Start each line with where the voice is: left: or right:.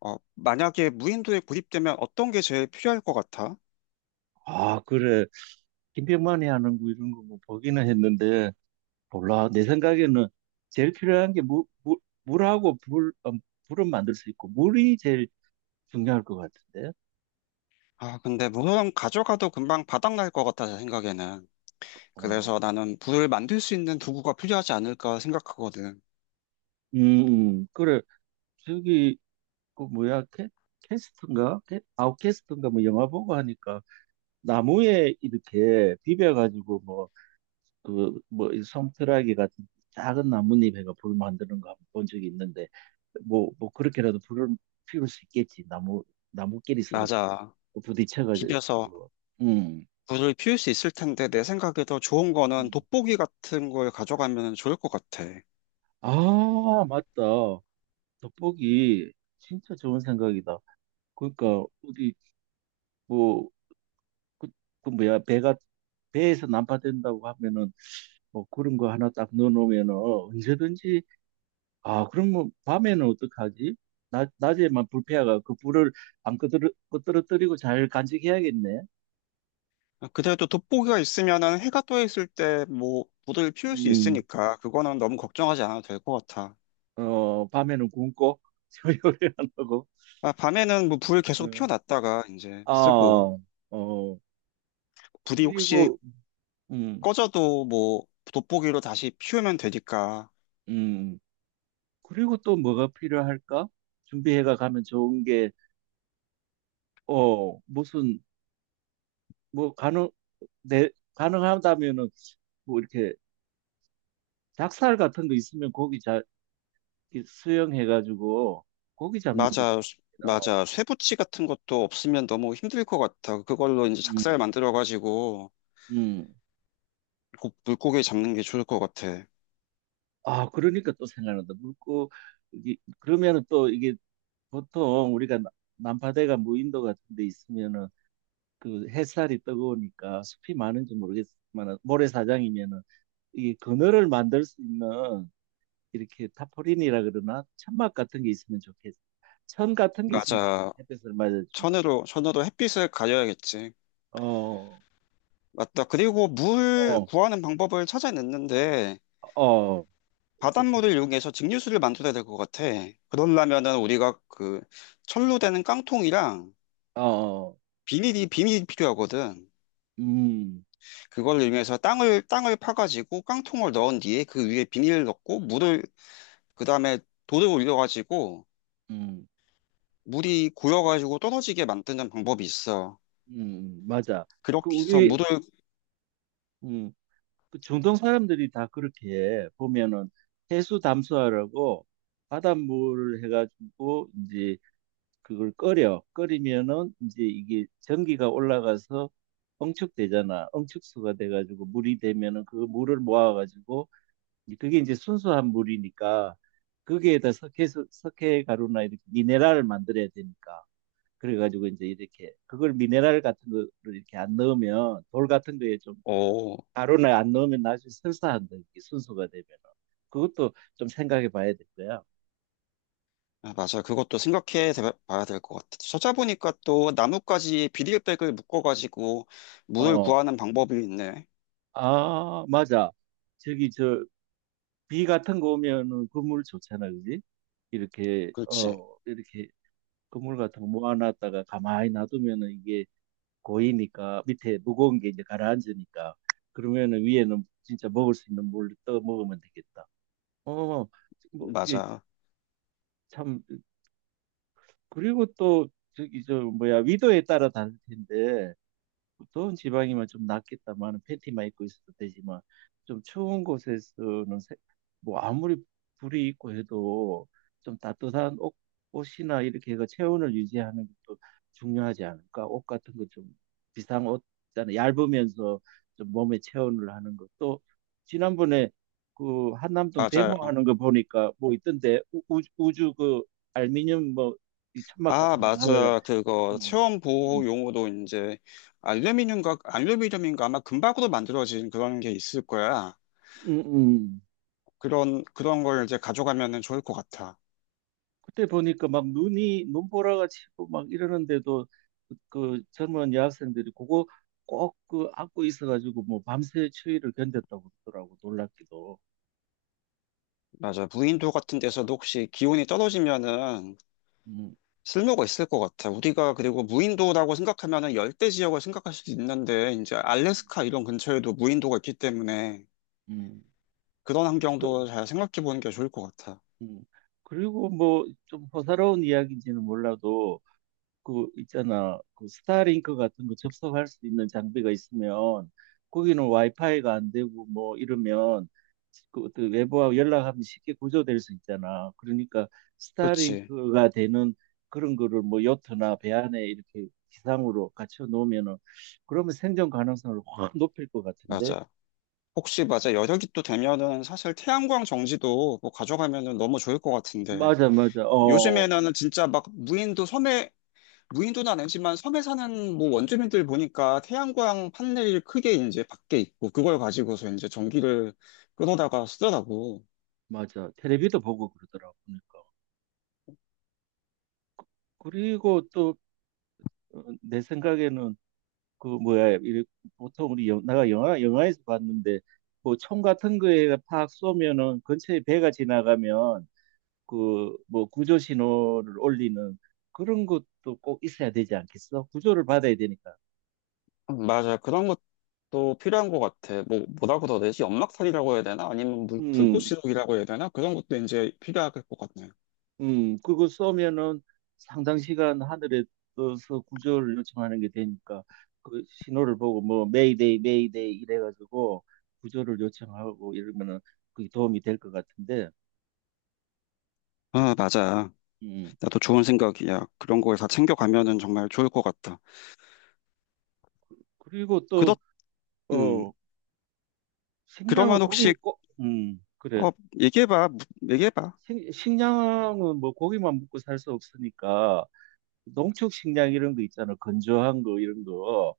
left: 만약에 무인도에 구입되면 어떤 게 제일 필요할 것 같아?
right: 아, 그래. 김병만이 하는 거 이런 거 뭐 보기는 했는데, 몰라. 내 생각에는 제일 필요한 게 물하고 불, 불은 만들 수 있고, 물이 제일 중요할 것 같은데.
left: 아, 근데 물론 가져가도 금방 바닥날 것 같아, 내 생각에는. 그래서
right: 어,
left: 나는 불을 만들 수 있는 도구가 필요하지 않을까 생각하거든.
right: 그래. 저기, 그 뭐야, 캐, 캐스트인가? 아웃캐스트인가? 뭐 영화 보고 하니까 나무에 이렇게 비벼가지고 이 솜털아기 같은 작은 나뭇잎에가 불 만드는 거 한번 본 적이 있는데, 그렇게라도 불을 피울 수 있겠지. 나무끼리 서로
left: 맞아. 비벼서
right: 부딪혀가지고. 음.
left: 불을 피울 수 있을 텐데 내 생각에 더 좋은 거는
right: 음.
left: 돋보기 같은 걸 가져가면 좋을 것 같아.
right: 아, 맞다. 돋보기. 진짜 좋은 생각이다. 그러니까, 뭐, 그, 그 뭐야, 배에서 난파된다고 하면은, 뭐, 그런 거 하나 딱 넣어놓으면은, 언제든지. 아, 그럼 뭐 밤에는 어떡하지? 낮에만 불패화가 그 불을 안 끄드러, 끄드러뜨리고 잘 간직해야겠네.
left: 그래도 돋보기가 있으면은 해가 떠 있을 때 뭐 불을 피울 수
right: 음,
left: 있으니까 그거는 너무 걱정하지 않아도 될 것 같아.
right: 어, 밤에는 굶고 요리를 안 하고.
left: 아, 밤에는 뭐 불 계속
right: 어,
left: 피워놨다가 이제 쓰고.
right: 아, 어,
left: 불이 혹시
right: 그리고 음,
left: 꺼져도 뭐 돋보기로 다시 피우면 되니까.
right: 음, 그리고 또 뭐가 필요할까? 준비해가 가면 좋은 게 어, 무슨 뭐 가능 내 가능하다면은 뭐 이렇게 닭살 같은 거 있으면 이 수영해가지고 고기 잡는 데,
left: 맞아,
right: 어,
left: 맞아. 쇠붙이 같은 것도 없으면 너무 힘들 것 같아. 그걸로 이제 작살
right: 음,
left: 만들어가지고
right: 음.
left: 곧 물고기 잡는 게 좋을 것 같아.
right: 아, 그러니까 또 생각난다. 이게, 그러면은 또 이게 보통 우리가 남파대가 무인도 같은 데 있으면은 그 햇살이 뜨거우니까 숲이 많은지 모르겠지만 모래사장이면은 이 그늘을 만들 수 있는 이렇게 타포린이라 그러나 천막 같은 게 있으면 좋겠어. 천 같은 게 있으면 좋겠어.
left: 맞아.
right: 햇볕을 맞아주면.
left: 천으로 햇빛을 가려야겠지.
right: 어,
left: 맞다. 그리고 물
right: 어,
left: 구하는 방법을 찾아냈는데
right: 어, 어떻게?
left: 바닷물을 이용해서 증류수를 만들어야 될 것 같아. 그러려면은 우리가 그 철로 되는 깡통이랑
right: 어,
left: 비닐이 필요하거든.
right: 음,
left: 그걸 이용해서 땅을 파가지고 깡통을 넣은 뒤에 그 위에 비닐을 넣고 물을 그 다음에 돌을 올려가지고
right: 음,
left: 물이 고여가지고 떨어지게 만드는 방법이 있어.
right: 맞아. 그
left: 그렇게 해서
right: 우리
left: 물을
right: 음, 그 중동 사람들이 다 그렇게 해. 보면은 해수 담수화라고 바닷물을 해가지고 이제 그걸 끓여. 끓이면은 이제 이게 전기가 올라가서 엉축되잖아. 엉축수가 돼가지고 물이 되면은 그 물을 모아가지고 이제 그게 이제 순수한 물이니까 거기에다 석회 가루나 이렇게 미네랄을 만들어야 되니까. 그래가지고 이제 이렇게 그걸 미네랄 같은 거를 이렇게 안 넣으면 돌 같은 거에 좀
left: 어
right: 가루나 안 넣으면 나중에 설사한다. 이게 순수가 되면 그것도 좀 생각해 봐야 될 거야.
left: 아, 맞아 그것도 봐야 될 것 같아. 찾아보니까 또 나뭇가지에 비닐백을 묶어가지고 물을
right: 어,
left: 구하는 방법이 있네.
right: 아 맞아. 저기 저 비 같은 거 오면은 그물 좋잖아, 그지? 이렇게
left: 그렇지.
right: 어 이렇게 그물 같은 거 모아놨다가 가만히 놔두면은 이게 고이니까 밑에 무거운 게 이제 가라앉으니까 그러면은 위에는 진짜 먹을 수 있는 물로 떠 먹으면 되겠다. 어, 뭐 어떻게
left: 맞아,
right: 참. 그리고 또 저기 저 뭐야 위도에 따라 다를 텐데 더운 지방이면 좀 낫겠다만 팬티만 입고 있어도 되지만 좀 추운 곳에서는 뭐 아무리 불이 있고 해도 좀 옷이나 이렇게 해서 체온을 유지하는 것도 중요하지 않을까? 옷 같은 거 좀 비싼 옷 있잖아. 얇으면서 좀 몸에 체온을 하는 것도. 지난번에 그 한남동
left: 맞아.
right: 데모하는 거 보니까 뭐 있던데 우주 그 알미늄 뭐이 천막
left: 아,
right: 같은 거 하면은.
left: 맞아. 그거
right: 음,
left: 체온
right: 음,
left: 보호 용어도 이제 알루미늄과 알루미늄인가 아마 금박으로 만들어진 그런 게 있을 거야.
right: 음, 음.
left: 그런 걸 이제 가져가면은 좋을 것 같아.
right: 그때 보니까 막 눈이 눈보라가 치고 막 이러는데도 그 젊은 여학생들이 그거 꼭 그 안고 있어가지고 뭐 밤새 추위를 견뎠다고 그러더라고. 놀랍기도.
left: 맞아. 무인도 같은 데서도 혹시 기온이 떨어지면은
right: 음,
left: 쓸모가 있을 것 같아. 우리가 그리고 무인도라고 생각하면은 열대 지역을 생각할 수도 있는데 이제
right: 음.
left: 알래스카 이런 근처에도 무인도가 있기 때문에
right: 음,
left: 그런
right: 그,
left: 환경도 잘 생각해 보는 게 좋을 것 같아.
right: 음. 그리고 뭐 좀 호사로운 이야기인지는 몰라도 그 있잖아 그 스타링크 같은 거 접속할 수 있는 장비가 있으면 거기는 와이파이가 안 되고 뭐 이러면 그 어떤 외부와 연락하면 쉽게 구조될 수 있잖아. 그러니까
left: 그렇지.
right: 스타링크가 되는 그런 거를 뭐 요트나 배 안에 이렇게 기상으로 갖춰 놓으면은 그러면 생존 가능성을 확 높일 것 같은데.
left: 맞아. 혹시 맞아 여력이 또 되면은 사실 태양광 정지도 뭐 가져가면은 너무 좋을 것 같은데
right: 맞아, 맞아. 어,
left: 요즘에는 진짜 막 무인도 섬에 무인도는 아니지만 섬에 사는 뭐 원주민들 보니까 태양광 판넬이 크게 이제 밖에 있고 그걸 가지고서 이제 전기를 끊어다가 쓰더라고.
right: 맞아. 텔레비도 보고 그러더라고. 그러니까. 그리고 또 어, 내 생각에는 그 뭐야 이래 보통 내가 영화에서 봤는데 뭐 총 같은 거에 팍 쏘면은 근처에 배가 지나가면 그 뭐 구조 신호를 올리는 그런 것도 꼭 있어야 되지 않겠어? 구조를 받아야 되니까.
left: 맞아 그런 것도 필요한 것 같아. 뭐 뭐라고 더 되지? 연막살이라고 해야 되나? 아니면 물,
right: 음,
left: 불꽃시럽이라고 해야 되나? 그런 것도 이제 필요할 것 같네.
right: 그거 쏘면은 상당 시간 하늘에 떠서 구조를 요청하는 게 되니까 그 신호를 보고 뭐 메이데이 메이데이 이래가지고 구조를 요청하고 이러면은 그게 도움이 될 것 같은데.
left: 아, 맞아.
right: 음.
left: 나도 좋은 생각이야. 그런 걸 다 챙겨가면은 정말 좋을 것 같다.
right: 그리고
left: 그렇,
right: 또
left: 음,
right: 어, 식량을
left: 그러면 혹시,
right: 그래.
left: 어, 얘기해봐, 무- 얘기해봐.
right: 식량은 뭐 고기만 먹고 살 수 없으니까 농축 식량 이런 거 있잖아. 건조한 거 이런 거.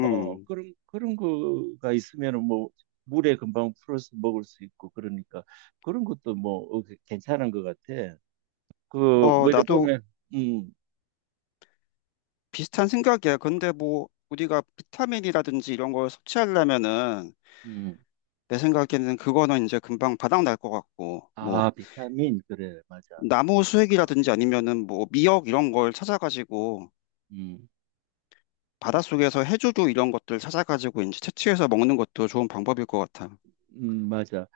right: 어, 그런 거가 있으면은 뭐 물에 금방 풀어서 먹을 수 있고 그러니까 그런 것도 뭐 어, 그 괜찮은 것 같아. 그, 뭐 이래
left: 나도
right: 보면, 음,
left: 비슷한 생각이야. 근데 뭐, 우리가 비타민이라든지 이런 걸 섭취하려면은,
right: 음.
left: 내 생각에는 그거는 이제 금방 바닥날 것 같고,
right: 아,
left: 뭐,
right: 비타민. 그래, 맞아.
left: 나무 수액이라든지 아니면은 뭐, 미역 이런 걸 찾아가지고,
right: 음.
left: 바닷속에서 해조류 이런 것들 찾아가지고 이제 채취해서 먹는 것도 좋은 방법일 것 같아.
right: 맞아.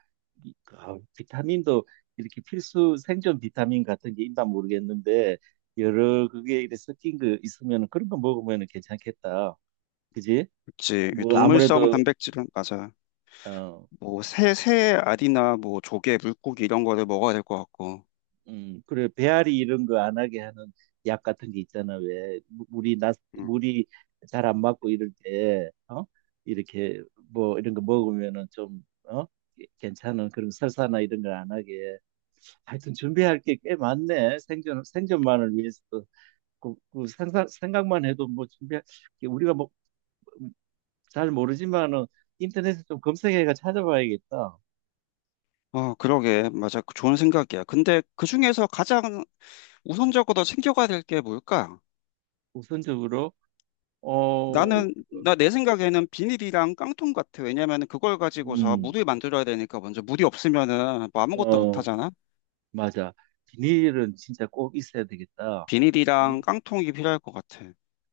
right: 아, 비타민도 이렇게 필수 생존 비타민 같은 게 있나 모르겠는데 여러 그게 이렇게 섞인 거 있으면 그런 거 먹으면 괜찮겠다. 그지?
left: 그치.
right: 뭐
left: 동물성
right: 아무래도
left: 단백질은, 맞아.
right: 어,
left: 뭐, 새 알이나 뭐, 조개, 물고기 이런 거를 먹어야 될 것 같고.
right: 그래 배앓이 이런 거 안 하게 하는 약 같은 게 있잖아. 왜
left: 음.
right: 물이 잘 안 맞고 이럴 때 어? 이렇게 뭐 이런 거 먹으면은 좀 어? 괜찮은 그런 설사나 이런 걸 안 하게. 하여튼 준비할 게 꽤 많네. 생존만을 위해서도. 생각만 해도 뭐 준비할, 게 우리가 뭐, 잘 모르지만은 인터넷에 좀 검색해가 찾아봐야겠다.
left: 어, 그러게. 맞아. 그 좋은 생각이야. 근데 그 중에서 가장 우선적으로 챙겨가야 될 게 뭘까?
right: 우선적으로, 어,
left: 나는, 나 내 생각에는 비닐이랑 깡통 같아. 왜냐면 그걸 가지고서
right: 음,
left: 물을 만들어야 되니까 먼저 물이 없으면은 뭐 아무것도 못
right: 어,
left: 하잖아?
right: 맞아. 비닐은 진짜 꼭 있어야 되겠다. 예.
left: 비닐이랑 깡통이 필요할 것 같아.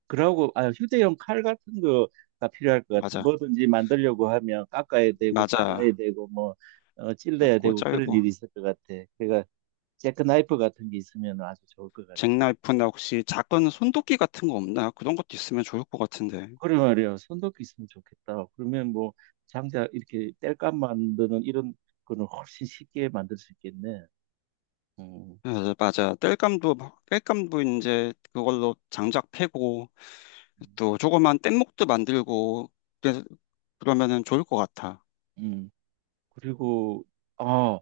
right: 그러고, 아, 휴대용 칼 같은 거가 필요할 것 같아.
left: 맞아.
right: 뭐든지 만들려고 하면 깎아야 되고, 잘라야
left: 맞아.
right: 되고, 뭐, 어, 찔러야
left: 작고
right: 되고, 그런
left: 짧고.
right: 일이 있을 것 같아. 그러니까 잭크나이프 같은 게 있으면 아주 좋을 것 같은데.
left: 잭나이프나 혹시 작은 손도끼 같은 거 없나? 그런 것도 있으면 좋을 것 같은데.
right: 그래 말이야. 손도끼 있으면 좋겠다. 그러면 뭐 장작 이렇게 땔감 만드는 이런 거는 훨씬 쉽게 만들 수 있겠네. 음.
left: 맞아, 맞아. 뗄감도, 뗄감도 이제 그걸로 장작 패고 또 조그만 뗏목도 만들고 그래서 그러면은 좋을 것 같아.
right: 음. 그리고 아,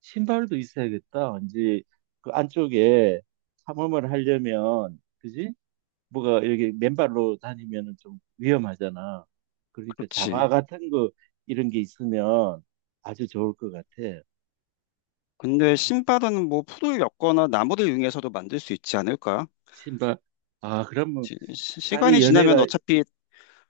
right: 신발도 있어야겠다. 이제 그 안쪽에 탐험을 하려면 그지? 뭐가 이렇게 맨발로 다니면은 좀 위험하잖아. 그러니까 장화
left: 그렇지.
right: 같은 거 이런 게 있으면 아주 좋을 것 같아.
left: 근데 신발은 뭐 풀을 엮거나 나무를 이용해서도 만들 수 있지 않을까?
right: 신발. 아, 그러면
left: 시간이
right: 살이
left: 지나면
right: 연애가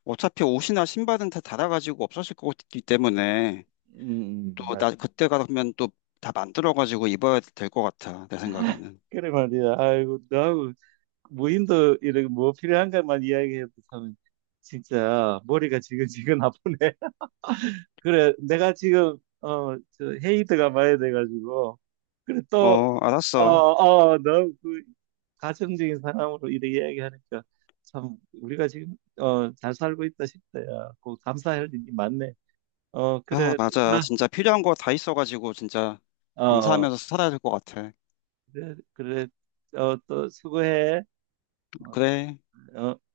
left: 어차피 옷이나 신발은 다 닳아가지고 없어질 것 같기 때문에 또
right: 맞.
left: 나 그때 가면 또 다 만들어가지고 입어야 될 것 같아 내 생각에는.
right: 그래 말이야. 아이고, 너하고 무인도 이런 뭐 필요한 것만 이야기해도 참 진짜 머리가 지근지근 아프네. 그래, 내가 지금 어, 저 헤이드가 많이 돼가지고 그래 또
left: 어 알았어.
right: 너그 가정적인 사람으로 이렇게 이야기하니까 참 우리가 지금 어, 잘 살고 있다 싶다. 야, 꼭 감사할 일이 많네. 어,
left: 아
right: 그래. 또
left: 맞아
right: 봐.
left: 진짜 필요한 거 다 있어가지고 진짜
right: 어, 어.
left: 감사하면서 살아야 될 것 같아.
right: 그래, 그래. 어, 또 수고해. 어,
left: 그래.
right: 어.